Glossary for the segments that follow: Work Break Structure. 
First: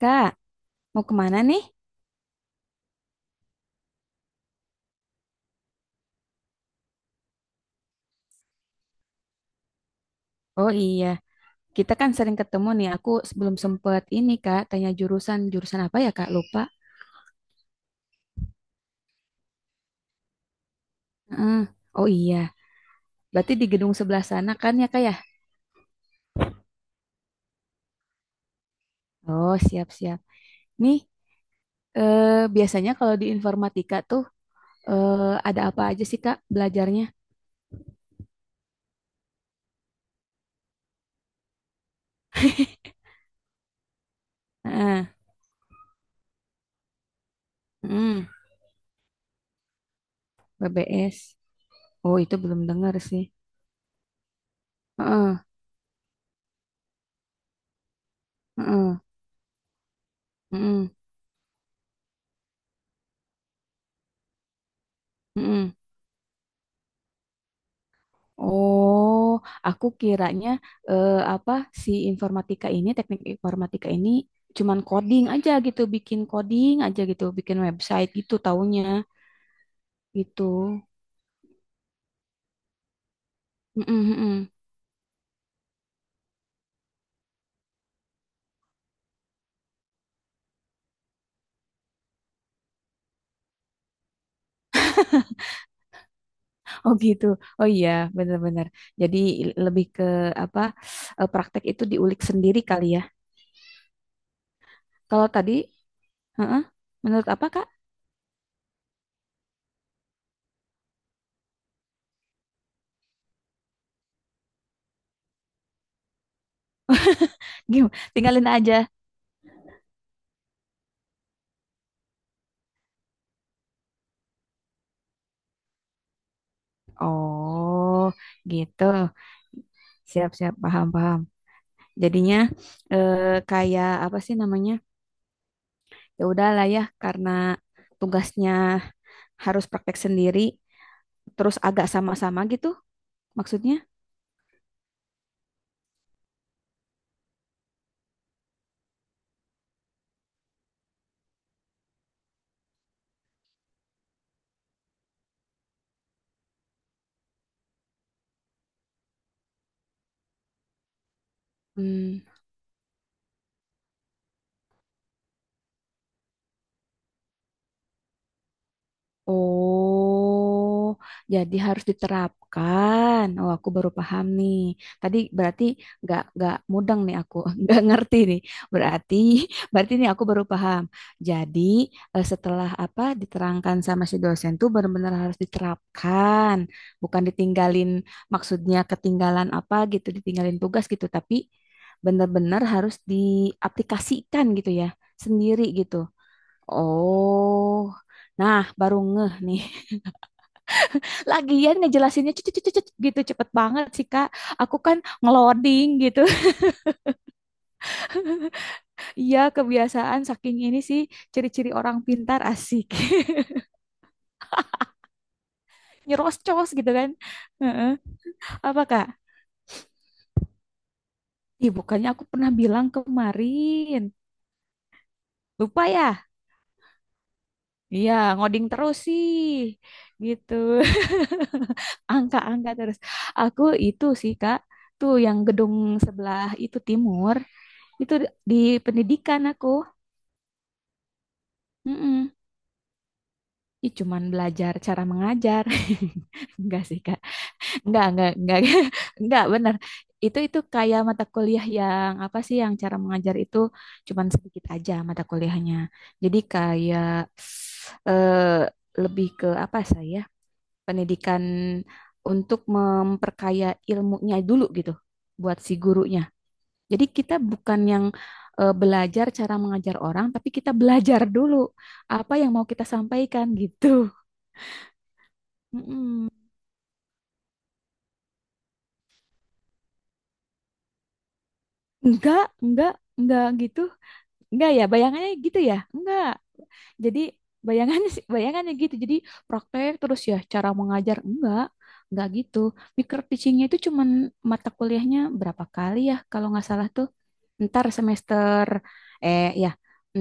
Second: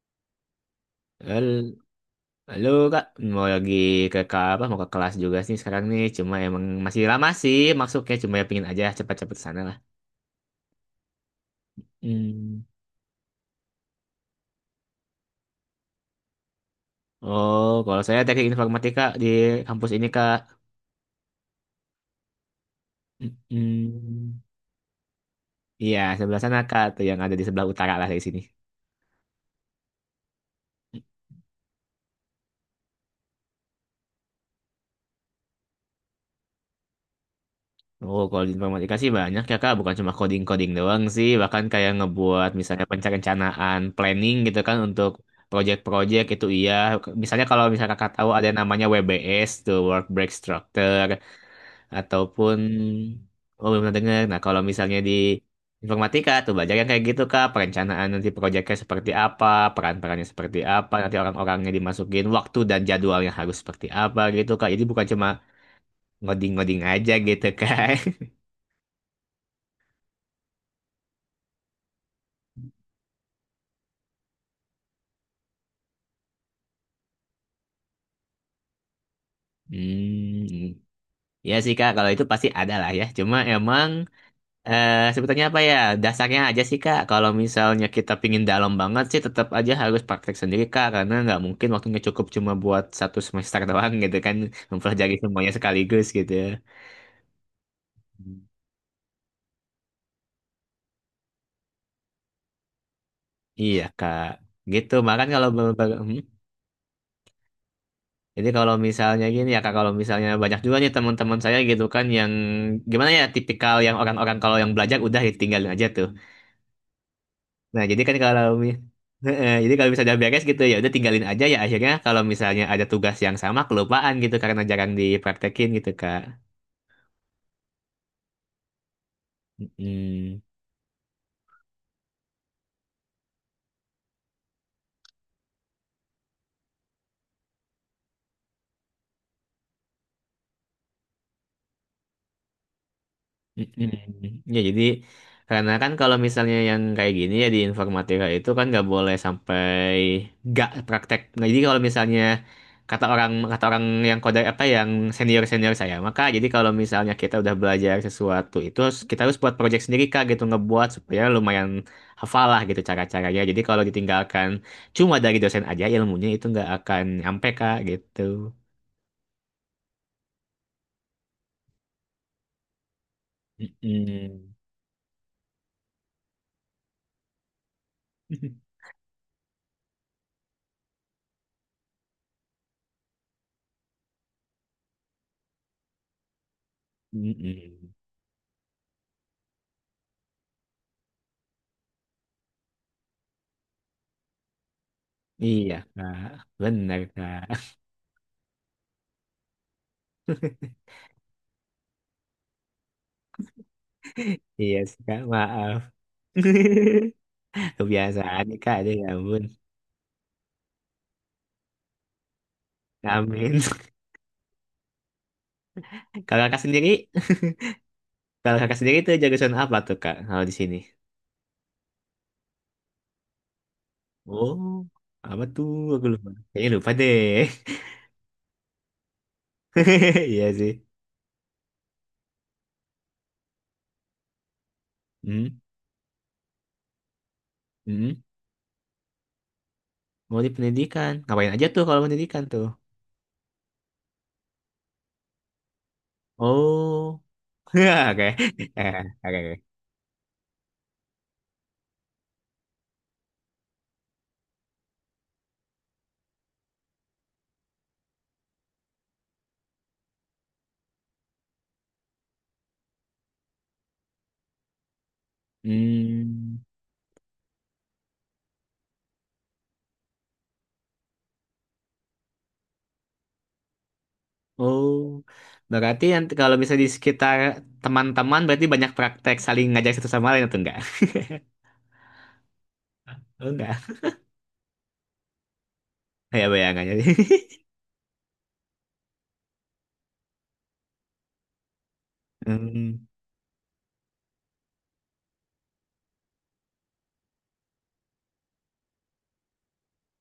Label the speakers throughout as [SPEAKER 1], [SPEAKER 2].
[SPEAKER 1] Kak, mau kemana nih?
[SPEAKER 2] Hal- Halo kak, mau lagi ke apa? Mau ke kelas juga sih sekarang nih. Cuma emang masih lama sih maksudnya. Cuma ya pingin aja cepat-cepat sana lah.
[SPEAKER 1] Oh iya, kita kan sering
[SPEAKER 2] Hmm.
[SPEAKER 1] ketemu nih. Aku sebelum sempet ini Kak, tanya jurusan. Jurusan apa ya Kak? Lupa.
[SPEAKER 2] Oh, kalau saya teknik informatika di kampus ini kak.
[SPEAKER 1] Heeh. Oh iya, berarti di gedung sebelah
[SPEAKER 2] Hmm.
[SPEAKER 1] sana kan ya Kak ya?
[SPEAKER 2] Iya, sebelah sana kak, tuh yang ada di sebelah utara lah dari sini.
[SPEAKER 1] Oh siap-siap. Nih, eh, biasanya kalau di informatika tuh eh, ada apa aja sih Kak belajarnya?
[SPEAKER 2] Oh, kalau di informatika sih banyak ya Kak, bukan cuma coding-coding doang sih, bahkan kayak ngebuat misalnya perencanaan planning gitu kan
[SPEAKER 1] Heeh.
[SPEAKER 2] untuk project-project itu iya. Misalnya kalau misalnya Kakak
[SPEAKER 1] Heeh.
[SPEAKER 2] tahu ada yang namanya WBS tuh Work Break Structure
[SPEAKER 1] BBS. Oh itu
[SPEAKER 2] ataupun
[SPEAKER 1] belum dengar sih.
[SPEAKER 2] oh belum pernah dengar. Nah, kalau misalnya di
[SPEAKER 1] Heeh.
[SPEAKER 2] informatika tuh belajar yang kayak gitu Kak, perencanaan nanti projectnya
[SPEAKER 1] Heeh.
[SPEAKER 2] seperti apa, peran-perannya seperti
[SPEAKER 1] Heeh.
[SPEAKER 2] apa, nanti orang-orangnya dimasukin waktu dan jadwalnya harus seperti apa gitu Kak. Jadi bukan cuma
[SPEAKER 1] Heeh.
[SPEAKER 2] ngoding-ngoding aja gitu Kak.
[SPEAKER 1] Oh, aku kiranya eh, apa si informatika ini, teknik informatika ini cuman coding aja gitu, bikin coding aja gitu, bikin website gitu taunya gitu.
[SPEAKER 2] Hmm, ya sih Kak, kalau itu pasti ada lah ya. Cuma
[SPEAKER 1] Mm-mm,
[SPEAKER 2] emang
[SPEAKER 1] mm-mm.
[SPEAKER 2] sebetulnya apa ya dasarnya aja sih Kak. Kalau misalnya kita pingin dalam banget sih, tetap aja harus praktek sendiri Kak, karena nggak mungkin waktunya cukup cuma buat satu semester doang gitu kan, mempelajari semuanya sekaligus gitu.
[SPEAKER 1] Oh gitu. Oh iya,
[SPEAKER 2] Hmm.
[SPEAKER 1] benar-benar. Jadi lebih ke apa praktek itu diulik sendiri kali ya.
[SPEAKER 2] Iya Kak, gitu. Makan
[SPEAKER 1] Kalau
[SPEAKER 2] kalau.
[SPEAKER 1] tadi, heeh, menurut apa Kak?
[SPEAKER 2] Jadi kalau misalnya gini ya Kak, kalau misalnya banyak juga nih teman-teman saya gitu kan yang gimana ya tipikal yang orang-orang kalau yang belajar udah ditinggalin aja tuh. Nah,
[SPEAKER 1] Gim,
[SPEAKER 2] jadi kan
[SPEAKER 1] tinggalin aja.
[SPEAKER 2] Heeh, jadi kalau misalnya udah beres gitu ya udah tinggalin aja ya akhirnya kalau misalnya ada tugas yang sama kelupaan gitu karena jarang dipraktekin gitu Kak.
[SPEAKER 1] Oh, gitu.
[SPEAKER 2] Mm.
[SPEAKER 1] Siap-siap, paham-paham. Jadinya eh, kayak apa sih namanya? Ya udahlah ya karena tugasnya harus praktek sendiri terus agak sama-sama gitu maksudnya.
[SPEAKER 2] Mm-mm. Ya jadi karena kan kalau misalnya yang kayak gini ya di informatika itu kan nggak boleh sampai nggak praktek. Nah, jadi kalau misalnya kata orang yang kode apa yang senior senior saya maka jadi kalau misalnya kita udah belajar sesuatu itu harus, kita harus buat project sendiri kak gitu ngebuat supaya lumayan
[SPEAKER 1] Hmm.
[SPEAKER 2] hafal lah gitu cara-caranya. Jadi kalau ditinggalkan cuma dari dosen aja ilmunya itu nggak akan nyampe kak gitu.
[SPEAKER 1] Oh, jadi harus diterapkan. Oh, aku baru paham
[SPEAKER 2] Mm-mm.
[SPEAKER 1] nih. Tadi berarti nggak mudeng nih aku, nggak ngerti nih. Berarti berarti nih aku baru paham. Jadi setelah apa diterangkan sama si dosen tuh benar-benar harus diterapkan, bukan ditinggalin.
[SPEAKER 2] Mm-mm.
[SPEAKER 1] Maksudnya ketinggalan apa gitu, ditinggalin tugas gitu, tapi benar-benar harus diaplikasikan gitu ya, sendiri
[SPEAKER 2] Iya,
[SPEAKER 1] gitu.
[SPEAKER 2] Kak. Benar, Kak.
[SPEAKER 1] Oh, nah baru ngeh nih. Lagian ngejelasinnya cut, cut, cut, cut, gitu cepet banget sih Kak.
[SPEAKER 2] Iya,
[SPEAKER 1] Aku
[SPEAKER 2] sih,
[SPEAKER 1] kan
[SPEAKER 2] Kak. Maaf.
[SPEAKER 1] ngeloding gitu.
[SPEAKER 2] Kebiasaan nih, Kak. Aduh, ya
[SPEAKER 1] Iya
[SPEAKER 2] ampun.
[SPEAKER 1] kebiasaan saking ini sih ciri-ciri orang pintar asik.
[SPEAKER 2] Amin. Kalau Kakak
[SPEAKER 1] Nyerocos gitu
[SPEAKER 2] sendiri,
[SPEAKER 1] kan. Heeh.
[SPEAKER 2] kalau Kakak
[SPEAKER 1] Apa
[SPEAKER 2] sendiri
[SPEAKER 1] Kak?
[SPEAKER 2] itu jurusan apa tuh, Kak? Kalau di sini.
[SPEAKER 1] Ih bukannya aku pernah bilang kemarin.
[SPEAKER 2] Oh, apa tuh?
[SPEAKER 1] Lupa
[SPEAKER 2] Aku
[SPEAKER 1] ya?
[SPEAKER 2] lupa. Kayaknya lupa deh.
[SPEAKER 1] Iya ngoding terus sih.
[SPEAKER 2] Iya sih.
[SPEAKER 1] Gitu. Angka-angka terus. Aku itu sih Kak. Tuh yang
[SPEAKER 2] Hmm,
[SPEAKER 1] gedung sebelah itu timur. Itu
[SPEAKER 2] hmm.
[SPEAKER 1] di pendidikan aku.
[SPEAKER 2] Mau di pendidikan. Ngapain aja tuh kalau
[SPEAKER 1] Mm-mm.
[SPEAKER 2] pendidikan tuh?
[SPEAKER 1] Ih, cuman belajar cara mengajar. Enggak sih, Kak.
[SPEAKER 2] Oh. Oke.
[SPEAKER 1] Enggak, enggak.
[SPEAKER 2] Eh,
[SPEAKER 1] Enggak,
[SPEAKER 2] Oke. Oke.
[SPEAKER 1] benar. Itu kayak mata kuliah yang apa sih yang cara mengajar itu cuman sedikit aja mata kuliahnya. Jadi kayak eh, lebih ke apa saya? Pendidikan untuk memperkaya ilmunya dulu gitu buat si gurunya.
[SPEAKER 2] Hmm.
[SPEAKER 1] Jadi kita bukan yang belajar cara mengajar orang, tapi kita belajar dulu apa yang mau kita sampaikan gitu.
[SPEAKER 2] Oh, berarti yang
[SPEAKER 1] Mm-mm.
[SPEAKER 2] kalau bisa di sekitar teman-teman berarti banyak praktek saling ngajak satu sama lain atau enggak?
[SPEAKER 1] Enggak, enggak, enggak
[SPEAKER 2] Oh,
[SPEAKER 1] gitu.
[SPEAKER 2] enggak.
[SPEAKER 1] Enggak ya, bayangannya gitu ya? Enggak.
[SPEAKER 2] Ya bayangannya.
[SPEAKER 1] Jadi bayangannya gitu. Jadi praktek terus ya cara mengajar enggak. Enggak gitu.
[SPEAKER 2] Hmm.
[SPEAKER 1] Micro teachingnya itu cuman mata kuliahnya berapa kali ya kalau nggak salah tuh. Ntar semester ya,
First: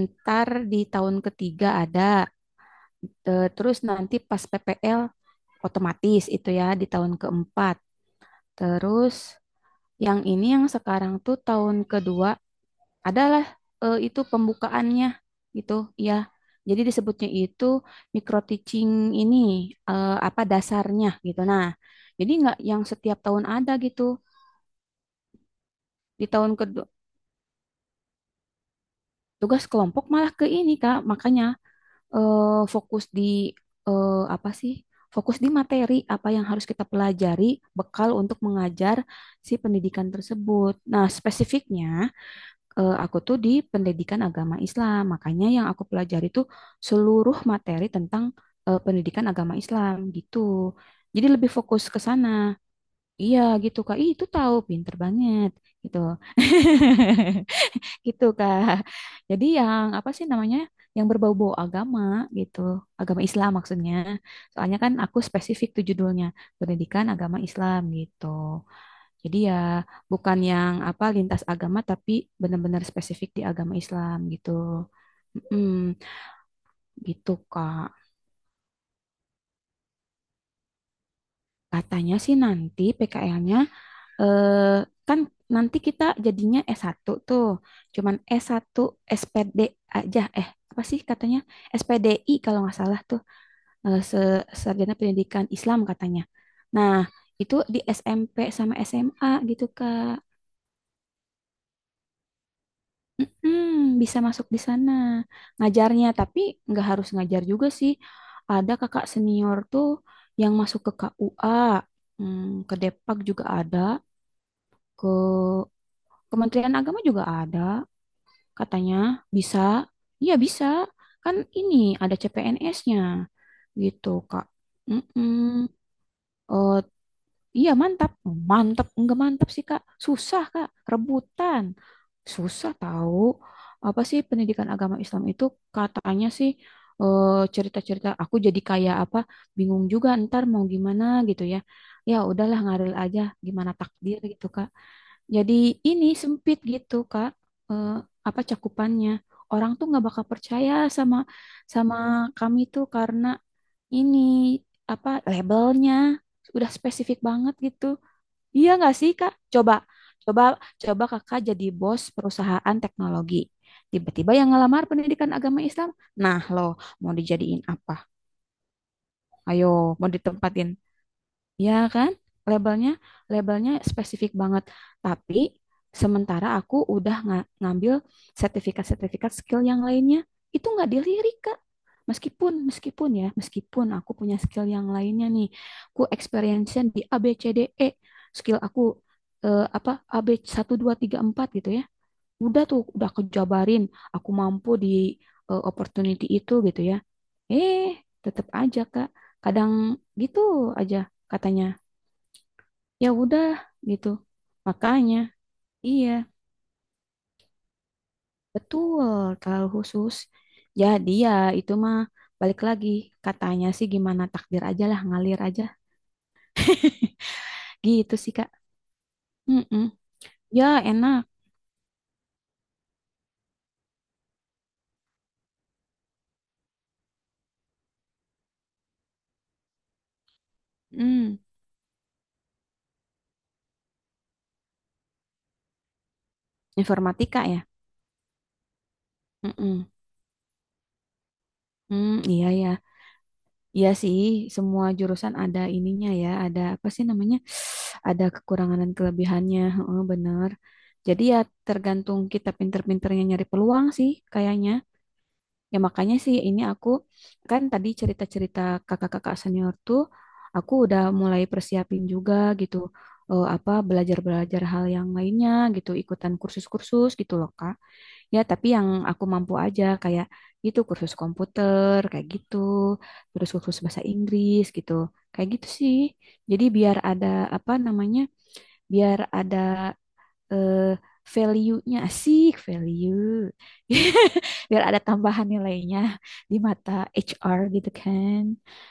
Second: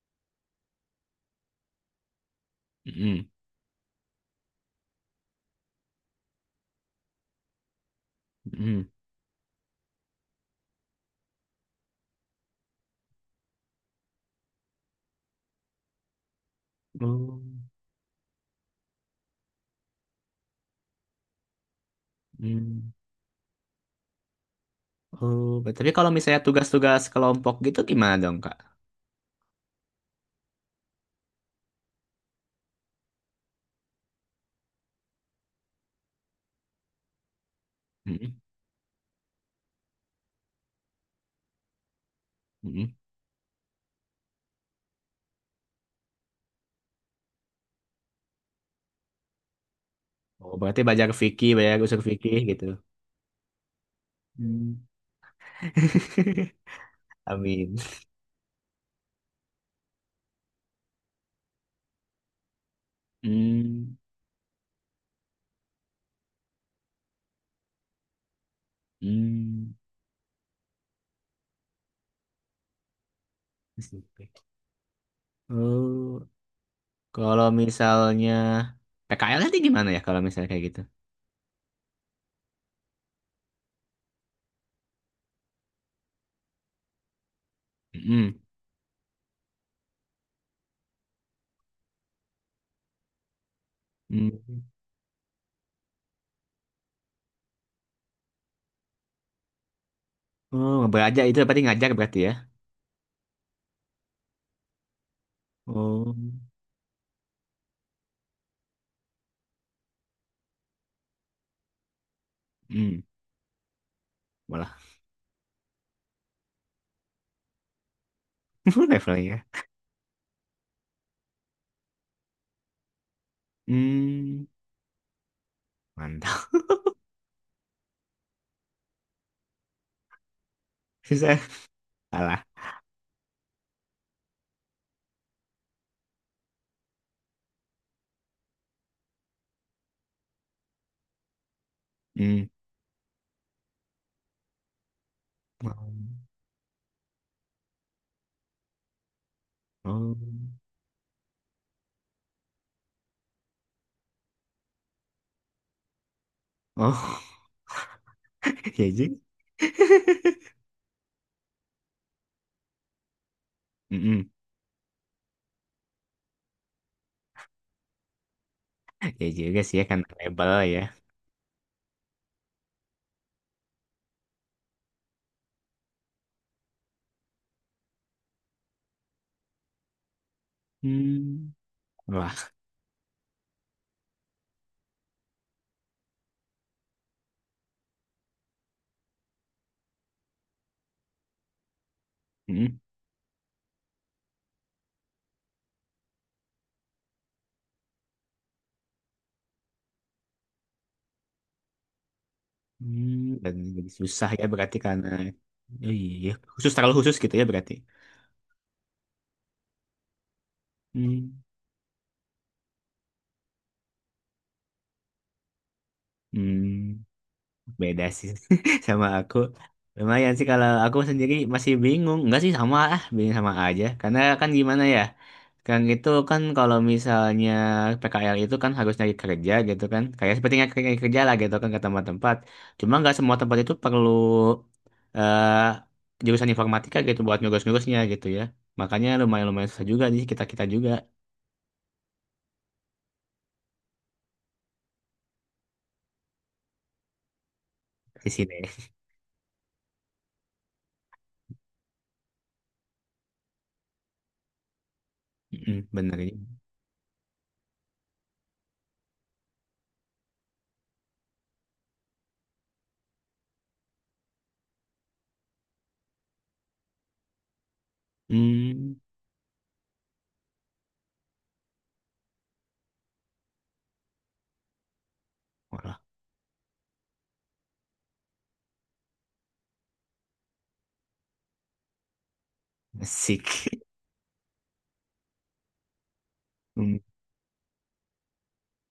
[SPEAKER 1] ntar di tahun ketiga ada.
[SPEAKER 2] Hmm.
[SPEAKER 1] Terus nanti pas PPL otomatis itu ya di tahun keempat.
[SPEAKER 2] Hmm.
[SPEAKER 1] Terus yang ini yang sekarang tuh tahun kedua adalah itu pembukaannya gitu ya. Jadi disebutnya
[SPEAKER 2] Oh.
[SPEAKER 1] itu micro teaching ini apa dasarnya gitu. Nah, jadi nggak yang
[SPEAKER 2] Hmm.
[SPEAKER 1] setiap tahun ada gitu.
[SPEAKER 2] Oh, tapi kalau
[SPEAKER 1] Di
[SPEAKER 2] misalnya
[SPEAKER 1] tahun kedua
[SPEAKER 2] tugas-tugas kelompok gitu gimana dong, Kak?
[SPEAKER 1] tugas kelompok malah ke ini Kak, makanya eh, fokus di apa sih? Fokus di materi apa yang harus kita pelajari, bekal
[SPEAKER 2] Hmm.
[SPEAKER 1] untuk mengajar si pendidikan tersebut. Nah, spesifiknya
[SPEAKER 2] Hmm.
[SPEAKER 1] aku tuh di pendidikan agama Islam, makanya yang aku pelajari tuh seluruh materi tentang pendidikan agama Islam gitu.
[SPEAKER 2] Oh, berarti belajar
[SPEAKER 1] Jadi
[SPEAKER 2] fikih,
[SPEAKER 1] lebih
[SPEAKER 2] belajar
[SPEAKER 1] fokus ke
[SPEAKER 2] usul
[SPEAKER 1] sana.
[SPEAKER 2] fikih gitu.
[SPEAKER 1] Iya gitu Kak. Ih, itu tahu
[SPEAKER 2] Hmm.
[SPEAKER 1] pinter banget gitu.
[SPEAKER 2] Amin.
[SPEAKER 1] Gitu Kak. Jadi yang apa sih namanya? Yang berbau-bau agama gitu. Agama Islam maksudnya.
[SPEAKER 2] Hmm.
[SPEAKER 1] Soalnya kan aku spesifik tuh judulnya, pendidikan agama Islam gitu. Jadi ya
[SPEAKER 2] Hmm.
[SPEAKER 1] bukan yang apa lintas agama tapi benar-benar spesifik di agama
[SPEAKER 2] Usul
[SPEAKER 1] Islam
[SPEAKER 2] fikih.
[SPEAKER 1] gitu.
[SPEAKER 2] Oh,
[SPEAKER 1] Mm, gitu
[SPEAKER 2] kalau
[SPEAKER 1] Kak.
[SPEAKER 2] misalnya PKL nanti gimana ya kalau misalnya kayak gitu?
[SPEAKER 1] Katanya sih nanti PKL-nya eh, kan nanti kita jadinya S1 tuh. Cuman
[SPEAKER 2] Mm-mm.
[SPEAKER 1] S1 SPD aja. Eh, apa sih katanya? SPDI kalau nggak salah tuh. eh, Se-
[SPEAKER 2] Mm.
[SPEAKER 1] Sarjana Pendidikan Islam katanya. Nah, itu di SMP sama SMA gitu, Kak.
[SPEAKER 2] Oh, belajar itu berarti ngajar berarti ya.
[SPEAKER 1] Mm-mm, bisa masuk di sana. Ngajarnya,
[SPEAKER 2] Oh,
[SPEAKER 1] tapi nggak harus ngajar juga sih. Ada kakak senior tuh yang masuk ke KUA, ke
[SPEAKER 2] mm.
[SPEAKER 1] Depak juga ada,
[SPEAKER 2] Malah
[SPEAKER 1] ke Kementerian Agama juga ada. Katanya
[SPEAKER 2] levelnya.
[SPEAKER 1] bisa, iya bisa. Kan ini ada CPNS-nya gitu,
[SPEAKER 2] Hmm,
[SPEAKER 1] Kak. Mm-mm.
[SPEAKER 2] mantap.
[SPEAKER 1] Eh, iya mantap, mantap, enggak mantap sih, Kak. Susah, Kak,
[SPEAKER 2] Susah.
[SPEAKER 1] rebutan.
[SPEAKER 2] Salah.
[SPEAKER 1] Susah tahu. Apa sih pendidikan agama Islam itu katanya sih eh, cerita-cerita aku jadi kayak apa bingung juga ntar mau gimana gitu ya. Ya
[SPEAKER 2] Hmm.
[SPEAKER 1] udahlah ngalir aja gimana takdir gitu, Kak. Jadi
[SPEAKER 2] Oh,
[SPEAKER 1] ini sempit gitu Kak, eh, apa cakupannya. Orang tuh nggak
[SPEAKER 2] oh,
[SPEAKER 1] bakal percaya sama sama kami tuh karena ini apa labelnya udah spesifik
[SPEAKER 2] oh,
[SPEAKER 1] banget gitu. Iya
[SPEAKER 2] ya
[SPEAKER 1] nggak sih
[SPEAKER 2] juga.
[SPEAKER 1] Kak? Coba, coba, coba Kakak jadi bos perusahaan teknologi.
[SPEAKER 2] Mm-mm.
[SPEAKER 1] Tiba-tiba yang ngelamar pendidikan agama Islam, nah loh mau dijadiin apa?
[SPEAKER 2] Ya juga
[SPEAKER 1] Ayo,
[SPEAKER 2] sih ya kan
[SPEAKER 1] mau
[SPEAKER 2] label
[SPEAKER 1] ditempatin.
[SPEAKER 2] ya.
[SPEAKER 1] Ya kan? Labelnya, labelnya spesifik banget. Tapi sementara aku udah ngambil sertifikat-sertifikat skill yang lainnya, itu nggak dilirik,
[SPEAKER 2] Hmm,
[SPEAKER 1] Kak.
[SPEAKER 2] wah.
[SPEAKER 1] Meskipun aku punya skill yang lainnya nih, ku experience-nya di A, B, C, D, E, skill aku eh, apa A, B, satu, 2, 3, 4 gitu ya. Udah
[SPEAKER 2] Mm-mm.
[SPEAKER 1] tuh, udah kejabarin, aku mampu di opportunity itu gitu ya. Eh, tetap aja, Kak. Kadang gitu aja katanya ya
[SPEAKER 2] Hmm,
[SPEAKER 1] udah
[SPEAKER 2] dan jadi
[SPEAKER 1] gitu.
[SPEAKER 2] susah ya berarti karena.
[SPEAKER 1] Makanya,
[SPEAKER 2] Oh iya,
[SPEAKER 1] iya,
[SPEAKER 2] iya, khusus, terlalu khusus gitu ya berarti.
[SPEAKER 1] betul, terlalu khusus. Jadi
[SPEAKER 2] Hmm,
[SPEAKER 1] ya itu mah balik lagi katanya sih gimana takdir aja lah, ngalir aja.
[SPEAKER 2] hmm. Beda
[SPEAKER 1] Gitu
[SPEAKER 2] sih
[SPEAKER 1] sih, Kak.
[SPEAKER 2] sama aku.
[SPEAKER 1] Mm-mm.
[SPEAKER 2] Lumayan sih kalau
[SPEAKER 1] Ya,
[SPEAKER 2] aku
[SPEAKER 1] enak.
[SPEAKER 2] sendiri masih bingung. Enggak sih sama ah, bingung sama aja. Karena kan gimana ya? Kan itu kan kalau misalnya PKL itu kan harus nyari kerja gitu kan. Kayak seperti nyari nyari kerja lah
[SPEAKER 1] Mm.
[SPEAKER 2] gitu kan ke tempat-tempat. Cuma nggak semua tempat itu perlu eh jurusan informatika gitu buat
[SPEAKER 1] Informatika ya.
[SPEAKER 2] ngurus-ngurusnya gitu ya. Makanya lumayan-lumayan
[SPEAKER 1] Mm-mm.
[SPEAKER 2] susah juga di kita-kita juga
[SPEAKER 1] Mm, iya ya. Iya sih, semua jurusan ada ininya ya, ada apa sih namanya? Ada
[SPEAKER 2] di sini.
[SPEAKER 1] kekurangan dan kelebihannya. Heeh, bener. Jadi ya tergantung kita pinter-pinternya nyari peluang sih kayaknya. Ya
[SPEAKER 2] Mm,
[SPEAKER 1] makanya
[SPEAKER 2] bener
[SPEAKER 1] sih
[SPEAKER 2] ini.
[SPEAKER 1] ini aku kan tadi cerita-cerita kakak-kakak senior tuh aku udah mulai persiapin juga gitu apa belajar-belajar hal yang lainnya gitu ikutan kursus-kursus gitu loh Kak. Ya tapi yang
[SPEAKER 2] Hmm,
[SPEAKER 1] aku mampu aja kayak gitu kursus komputer kayak gitu, terus kursus bahasa Inggris gitu. Kayak gitu sih.
[SPEAKER 2] walah,
[SPEAKER 1] Jadi biar ada apa namanya? Biar ada eh value-nya asik
[SPEAKER 2] asik.
[SPEAKER 1] value. Biar ada tambahan nilainya di mata HR gitu kan.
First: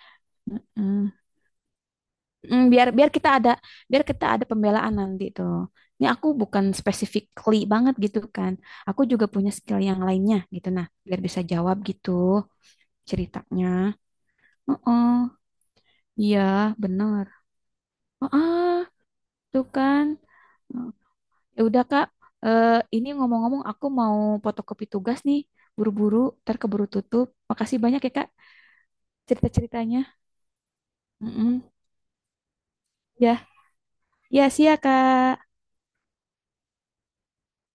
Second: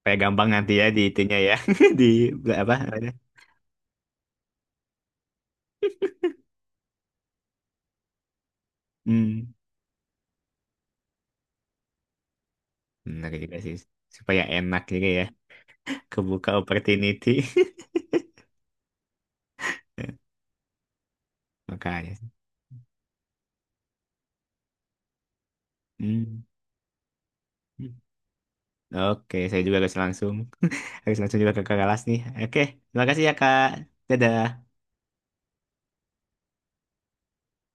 [SPEAKER 2] Kayak gampang nanti ya di
[SPEAKER 1] Hmm.
[SPEAKER 2] itunya ya. Di
[SPEAKER 1] Hmm,
[SPEAKER 2] apa
[SPEAKER 1] biar
[SPEAKER 2] namanya?
[SPEAKER 1] biar kita ada pembelaan nanti tuh ini aku bukan specifically banget gitu kan aku juga punya
[SPEAKER 2] Hmm.
[SPEAKER 1] skill yang lainnya gitu nah biar bisa jawab gitu
[SPEAKER 2] Benar juga
[SPEAKER 1] ceritanya.
[SPEAKER 2] sih. Supaya
[SPEAKER 1] Oh,
[SPEAKER 2] enak juga ya.
[SPEAKER 1] oh, iya
[SPEAKER 2] Kebuka
[SPEAKER 1] benar.
[SPEAKER 2] opportunity.
[SPEAKER 1] oh ah, Tuh kan. Ya udah, Kak.
[SPEAKER 2] Makanya.
[SPEAKER 1] Ini ngomong-ngomong aku mau fotokopi tugas nih, buru-buru,
[SPEAKER 2] Hmm.
[SPEAKER 1] ntar keburu tutup. Makasih banyak ya Kak
[SPEAKER 2] Oke, saya juga harus
[SPEAKER 1] cerita-ceritanya.
[SPEAKER 2] langsung. Harus langsung juga
[SPEAKER 1] Mm-mm.
[SPEAKER 2] ke kelas nih. Oke, terima kasih ya,
[SPEAKER 1] Ya,
[SPEAKER 2] Kak.
[SPEAKER 1] ya
[SPEAKER 2] Dadah.
[SPEAKER 1] sih ya Kak.